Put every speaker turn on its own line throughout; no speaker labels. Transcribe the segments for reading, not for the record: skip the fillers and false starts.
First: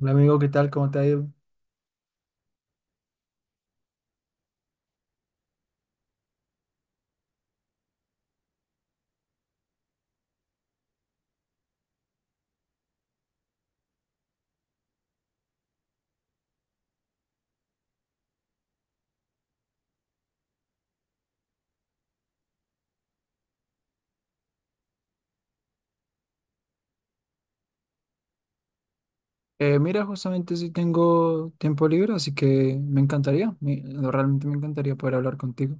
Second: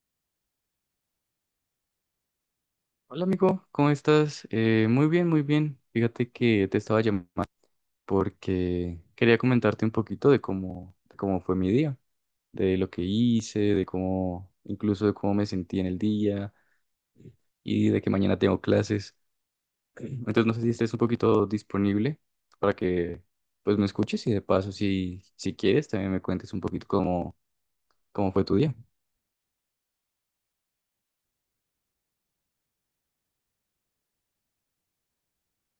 Hola amigo, ¿qué tal? ¿Cómo te ha ido?
Hola amigo, ¿cómo estás? Muy bien, muy bien. Fíjate que te estaba llamando porque quería comentarte un poquito de cómo fue mi día, de lo que hice, de cómo, incluso de cómo me sentí en el día y de que mañana tengo clases. Entonces no sé si estés un poquito disponible para que pues me escuches y de paso si quieres también me cuentes un poquito cómo fue tu día.
Mira, justamente si tengo tiempo libre, así que me encantaría, realmente me encantaría poder hablar contigo.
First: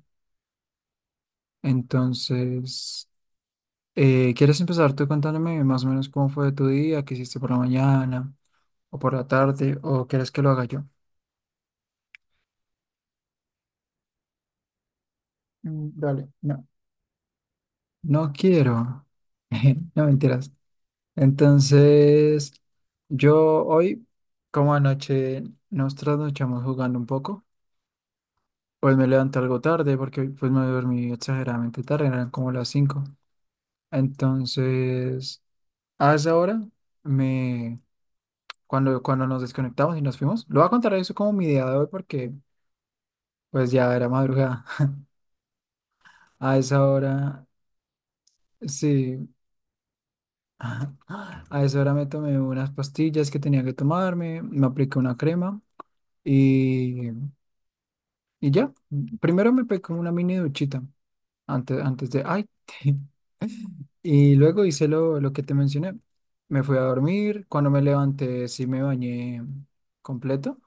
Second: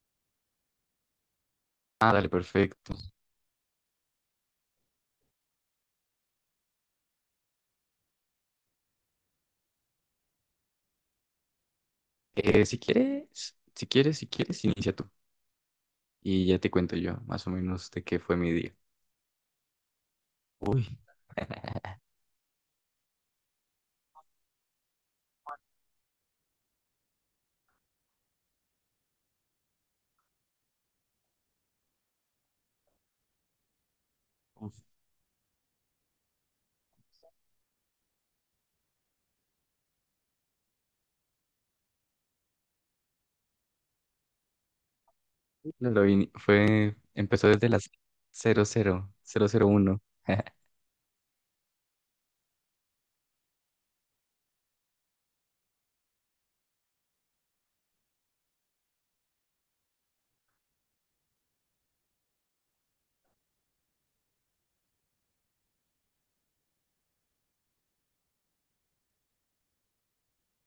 Ah, dale, perfecto.
Entonces, ¿quieres empezar tú contándome más o menos cómo fue tu día, qué hiciste por la mañana o por la tarde, o quieres que lo haga yo?
Si quieres, inicia tú.
Mm, dale.
Y ya
No,
te cuento yo, más o menos, de qué
no
fue mi día.
quiero. No, mentiras.
Uy,
Entonces, yo hoy, como anoche, nos trasnochamos jugando un poco. Pues me levanté algo tarde porque pues me dormí exageradamente tarde, eran como las cinco.
uf,
Entonces, a esa hora, me, cuando nos desconectamos y nos fuimos, lo voy a contar eso como mi día de hoy porque pues ya era madrugada.
no, lo vi- ni-
A esa
fue,
hora,
empezó desde las cero cero
sí,
cero 001.
a esa hora me tomé unas pastillas que tenía que tomarme, me apliqué una crema y, y ya. Primero me pegué como una mini duchita antes, ay. Y luego hice lo que te mencioné. Me fui a dormir. Cuando me levanté, sí me bañé completo,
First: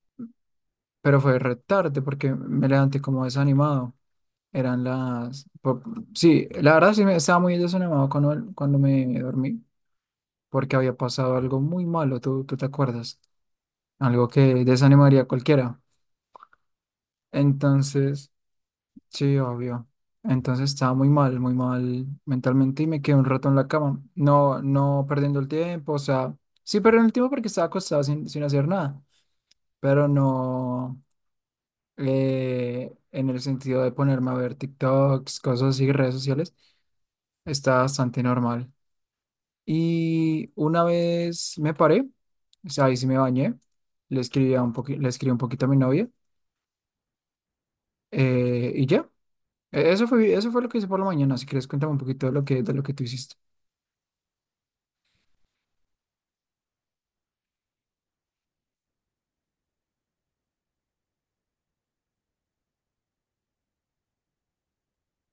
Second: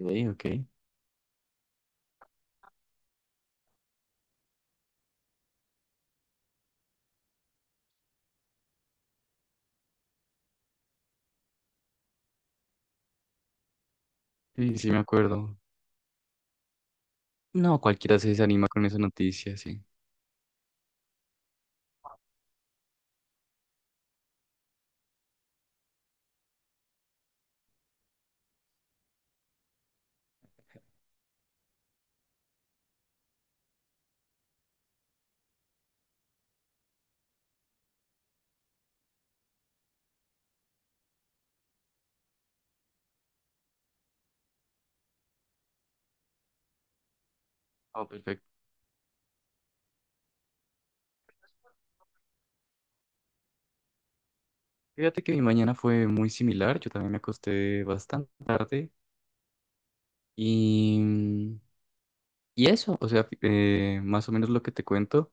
Ok, ok.
pero fue re tarde porque me levanté como desanimado. Eran las... po- Sí, la verdad sí me estaba muy desanimado cuando me dormí porque había pasado algo muy malo. ¿Tú te acuerdas? Algo que
Sí, sí, me
desanimaría a
acuerdo.
cualquiera.
No, cualquiera se
Entonces...
desanima con esa
Sí,
noticia, sí.
obvio. Entonces estaba muy mal mentalmente y me quedé un rato en la cama. No, no perdiendo el tiempo, o sea, sí perdiendo el tiempo porque estaba acostado sin hacer nada, pero no, en el sentido de ponerme a ver TikToks, cosas así, redes sociales, está bastante normal. Y una vez me paré, o sea, ahí sí me bañé, le escribí un poquito a mi novia,
Oh, perfecto.
y ya. Eso fue lo que hice por la mañana. Si quieres, cuéntame un poquito de de lo que tú hiciste.
Fíjate que mi mañana fue muy similar. Yo también me acosté bastante tarde. Y, mm, y eso, o sea, más o menos lo que te cuento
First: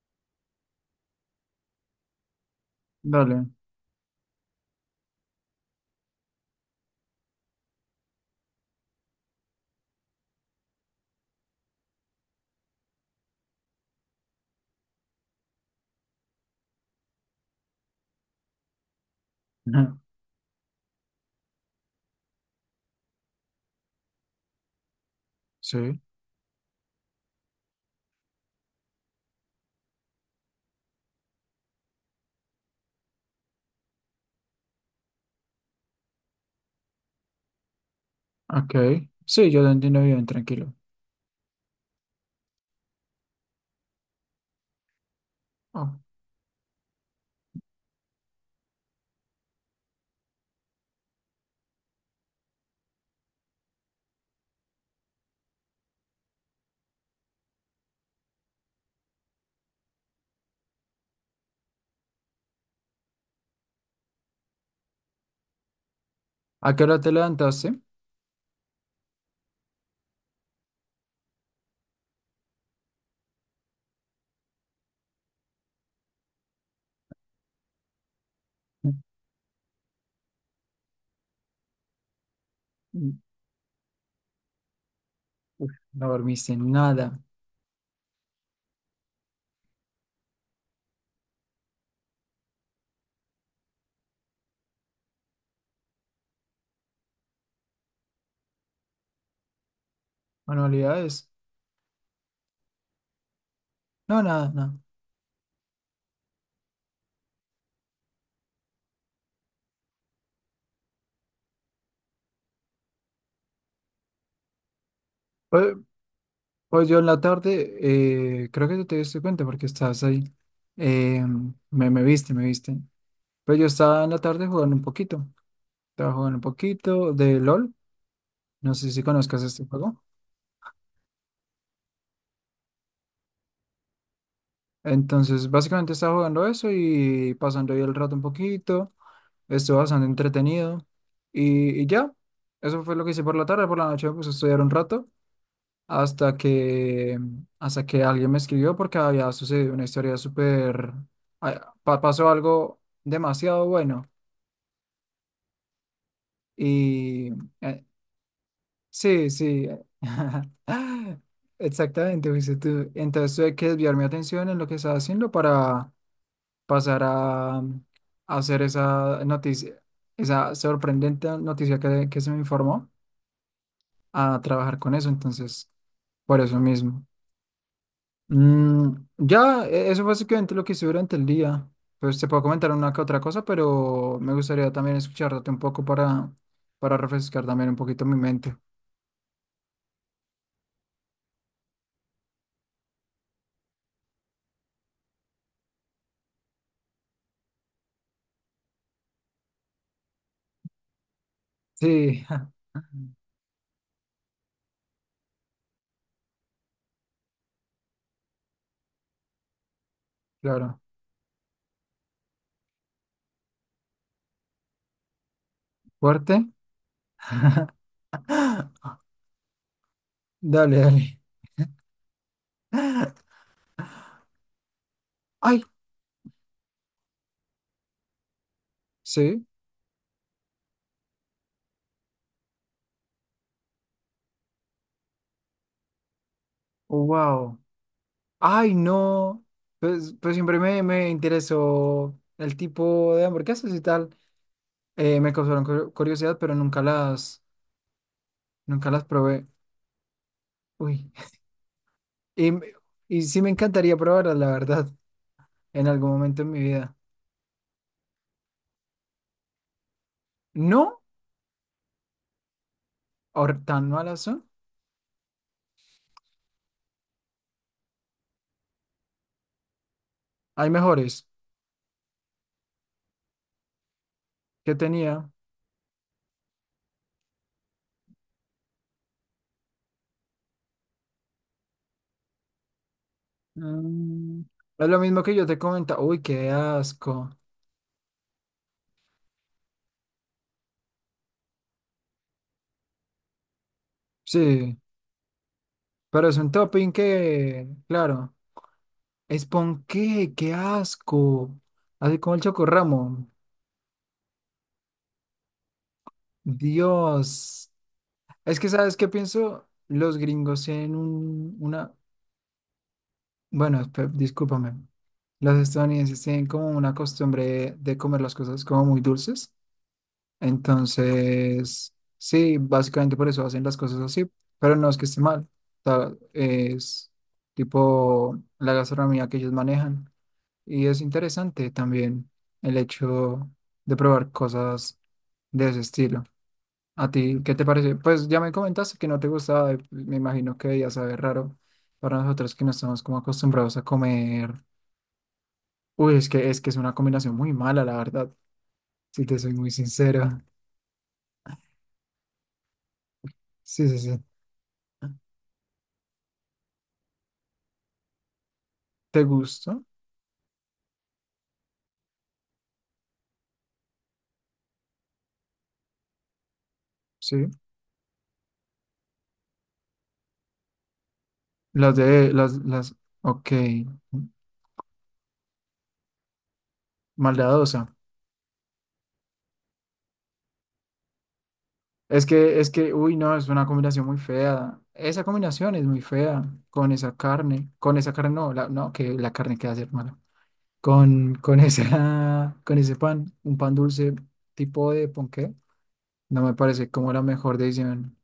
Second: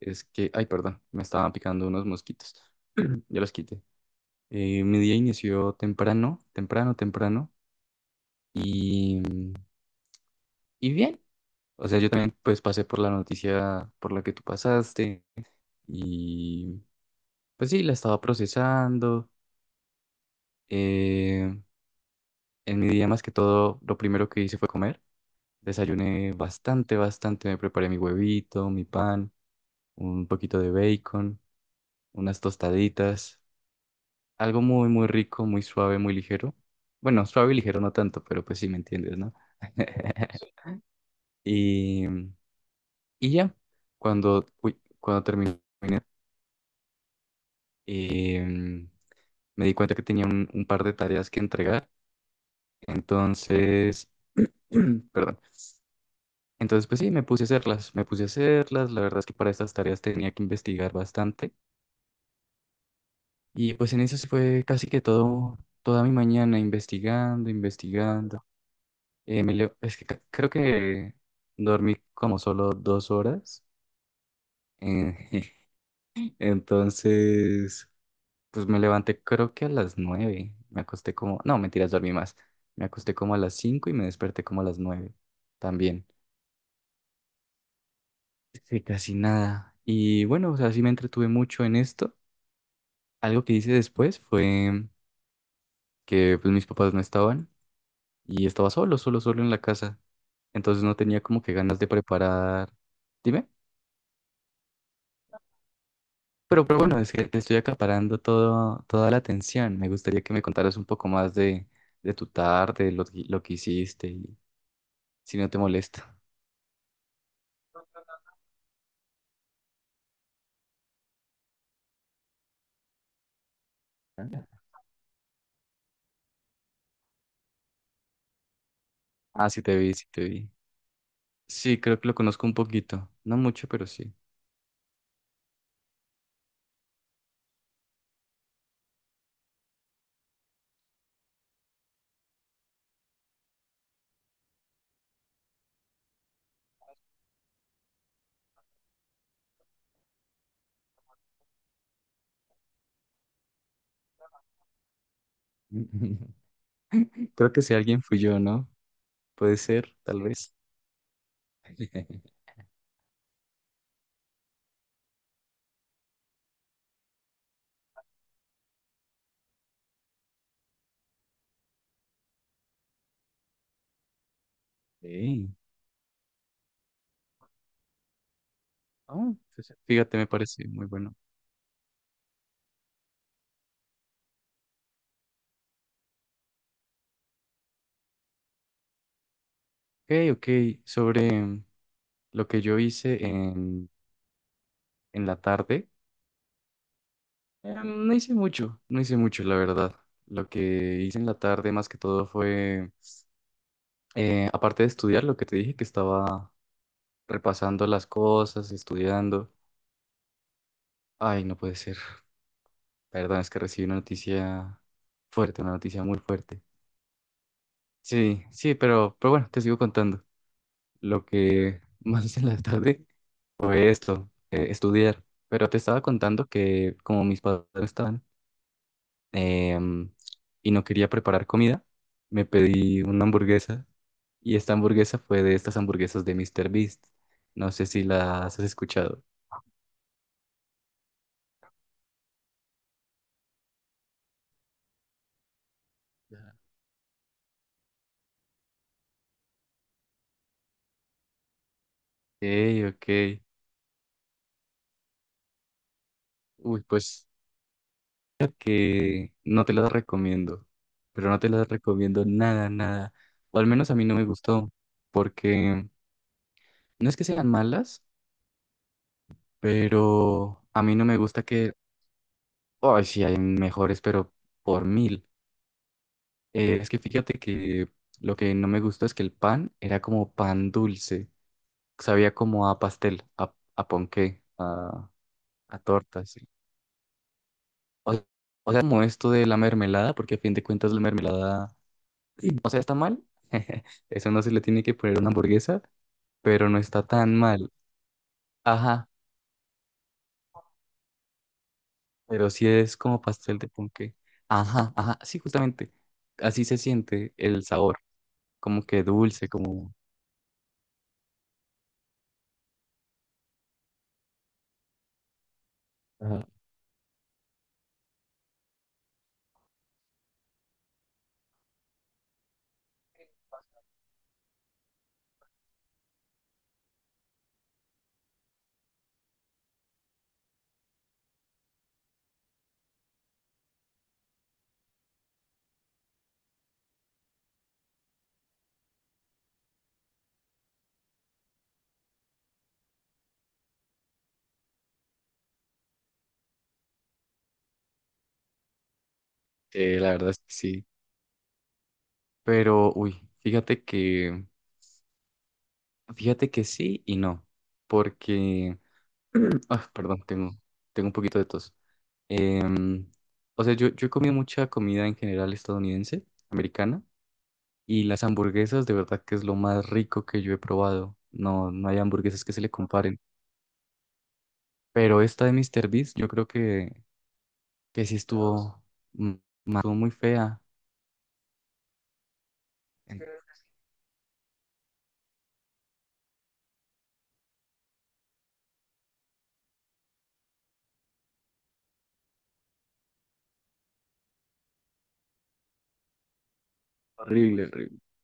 es que, ay, perdón, me estaban picando unos mosquitos. Ya
Dale.
los quité. Mi día inició temprano, temprano, temprano y, y bien. O sea, yo también pues pasé por la noticia por la que tú pasaste y pues sí, la estaba procesando.
Ajá.
Eh, en mi día más que todo, lo primero que hice fue comer.
Sí,
Desayuné bastante, bastante. Me preparé mi huevito, mi pan, un poquito de bacon, unas tostaditas. Algo muy, muy rico, muy suave, muy ligero. Bueno, suave y ligero no tanto, pero pues sí me
ok.
entiendes, ¿no?
Sí, yo te entiendo bien, tranquilo.
Y, y ya, cuando terminé,
Ah,
eh, me di cuenta que tenía un par de tareas que entregar. Entonces, perdón. Entonces, pues sí, me puse a hacerlas, me puse a hacerlas. La verdad es que para estas tareas tenía que investigar bastante. Y pues en eso se fue casi que todo, toda mi mañana
¿a qué hora te
investigando,
levantaste?
investigando. Me leo- es que ca- Creo que dormí como solo dos horas. eh, entonces. Pues me levanté creo que a las nueve. Me acosté como, no, mentiras, dormí más. Me acosté
Mm,
como a las cinco y me desperté como a las nueve
uf,
también.
no dormiste nada.
Sí, casi nada. Y bueno, o sea, sí me entretuve mucho en esto. Algo que hice después fue que pues mis papás no estaban y estaba solo, solo, solo en la casa. Entonces no tenía
¿Manualidades?
como que ganas de preparar. Dime.
No, nada, nada.
Pero bueno, es que te estoy acaparando todo, toda la atención. Me gustaría que me contaras un poco más de tu tarde, lo que hiciste y si no te
Pues,
molesta.
pues yo en la tarde, creo que tú te diste cuenta porque estabas ahí. Eh, me viste, me viste. Pues yo estaba en la tarde jugando un poquito. Estaba jugando un poquito de LOL. No sé si conozcas
Ah, sí
este
te vi,
juego.
sí te vi. Sí, creo que lo conozco un poquito. No mucho, pero sí.
Entonces, básicamente estaba jugando eso y pasando ahí el rato un poquito. Estuvo bastante entretenido. Y ya, eso fue lo que hice por la tarde. Por la noche me puse a estudiar un rato hasta que, hasta que alguien me escribió porque había sucedido una historia súper... ah, pasó algo demasiado bueno. Y
Creo que si
eh,
alguien fui yo, ¿no?
sí,
Puede
sí.
ser, tal vez.
Exactamente, fuiste tú. Entonces tuve que desviar mi atención en lo que estaba haciendo para pasar a hacer esa noticia, esa sorprendente noticia que se me informó, a trabajar con eso,
Sí.
entonces, por eso mismo. Mm,
Ah,
ya,
pues,
eso fue
fíjate, me
básicamente lo
parece
que hice
muy bueno.
durante el día. Pues te puedo comentar una que otra cosa, pero me gustaría también escucharte un poco para refrescar también un poquito mi mente.
Ok, ok. Sobre lo que yo hice en la tarde, no hice mucho, no hice mucho, la verdad. Lo que hice en la tarde más que
Sí,
todo fue, aparte de estudiar, lo que te dije que estaba repasando las cosas, estudiando.
claro.
Ay, no puede ser. Perdón, es que recibí una noticia fuerte, una noticia muy
¿Fuerte?
fuerte. Sí, sí, pero bueno, te sigo contando.
Dale, dale.
Lo que más hice en la tarde fue esto, estudiar.
Ay,
Pero te estaba contando que como mis padres no estaban
sí.
em, y no quería preparar comida, me pedí una hamburguesa y esta hamburguesa fue de estas hamburguesas de Mr. Beast.
Wow.
No sé si las has
Ay,
escuchado.
no. Pues siempre me interesó el tipo de hamburguesas y tal. Me causaron curiosidad,
Ya.
pero nunca las... nunca las probé. Uy.
Ok,
Y, y
ok.
sí me encantaría probarlas, la verdad, en algún momento en mi
Uy,
vida.
pues que no te las recomiendo,
No,
pero no te las recomiendo nada, nada. O al
tan
menos a mí no
malas
me
son.
gustó, porque no es que sean malas, pero
Hay
a mí no me
mejores
gusta que, ay, sí, hay mejores, pero
que
por mil.
tenía.
Es que fíjate que lo que no me gustó es que el pan era como pan dulce, sabía como a pastel, a
Mm,
ponqué,
es lo
a,
mismo que yo te
a
comentaba. Uy,
torta, sí.
qué asco.
O, o sea, como esto de la mermelada, porque a fin de cuentas la mermelada. Y, o sea, está mal. Eso no se le
Sí,
tiene que poner una hamburguesa,
pero es un
pero no
topping
está tan
que,
mal.
claro,
Ajá,
es ponqué, qué asco. Así como el
pero sí es como
chocorramo.
pastel de ponqué. Ajá, ajá, sí, justamente. Así se siente el
Dios.
sabor,
Es que,
como
¿sabes
que
qué
dulce,
pienso?
como.
Los gringos tienen bueno, discúlpame. Los estadounidenses
Ajá.
tienen como una costumbre de comer las cosas como muy dulces. Entonces, sí, básicamente por eso hacen las cosas así. Pero no es que esté mal. Es tipo la gastronomía que ellos manejan. Y es interesante también el hecho de probar cosas de ese estilo. ¿A ti qué te parece? Pues ya me comentaste que no te gustaba, y me imagino que ya sabe raro para nosotros que no estamos como acostumbrados a comer. Uy, es que, es que es una combinación muy mala, la verdad, si te soy muy
La verdad es
sincera.
que sí. Pero, uy,
Sí, sí, sí.
fíjate que sí y no, porque.
¿Te gusta?
Ah, perdón, tengo un poquito de tos. Em, o sea, yo he comido mucha comida en general estadounidense, americana.
Sí.
Y las hamburguesas, de verdad que es lo más rico que yo he probado. No, no
Las
hay
de,
hamburguesas que se le
las,
comparen.
ok,
Pero esta de Mr. Beast, yo creo que,
maldadosa.
que sí mm, estuvo muy fea.
Es que, uy,
En-
no, es una combinación muy fea. Esa combinación es muy fea con esa carne no, no, que la carne queda ser mala. Con esa, con ese pan, un pan dulce tipo de ponqué, no me parece como la mejor
Horrible, horrible.
decisión.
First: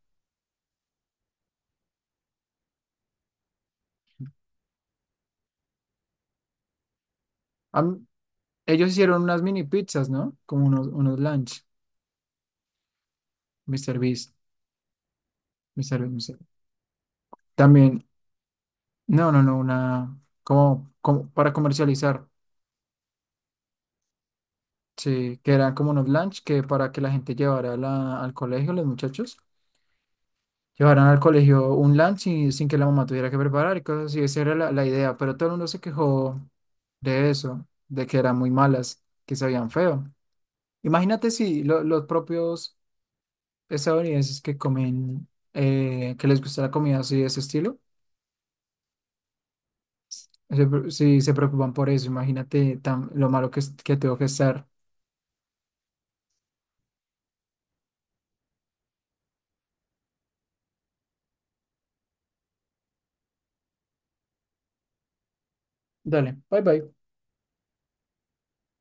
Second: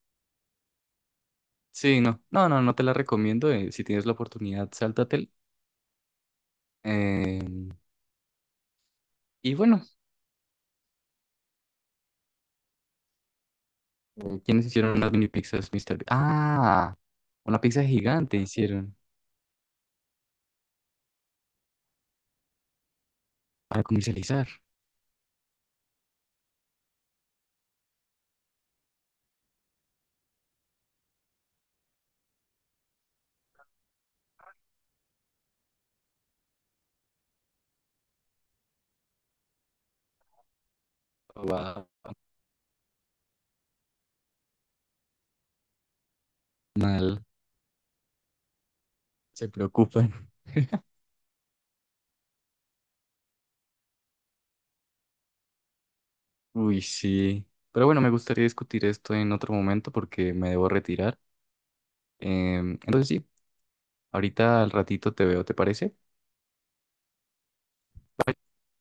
Sí, no, no, no, no te la recomiendo. Si tienes la oportunidad, sáltatela. Eh,
Am- ellos hicieron unas
y
mini
bueno,
pizzas, ¿no? Como unos, unos lunch. Mr. Beast,
eh, ¿quiénes hicieron unas mini pizzas, Mr.
Mr.
Beast?
Beast, Mr.
Ah, una pizza
También,
gigante hicieron
no, no, no, una, como, como para comercializar,
para comercializar.
sí, que eran como unos lunch que para que la gente llevara al colegio, los muchachos, llevaran al colegio un lunch sin que la mamá tuviera que preparar y cosas así, esa era la idea, pero todo el mundo se quejó de eso, de que eran muy malas, que sabían feo. Imagínate si
Wow,
los propios estadounidenses que comen, que les gusta la comida así
mal,
de ese estilo,
se preocupan.
Sí, se preocupan por eso. Imagínate tan, lo malo que, que tengo que estar.
Uy, sí. Pero bueno, me gustaría discutir esto en otro momento porque me debo retirar. Entonces sí, ahorita al ratito te veo, ¿te parece?
Dale, bye bye.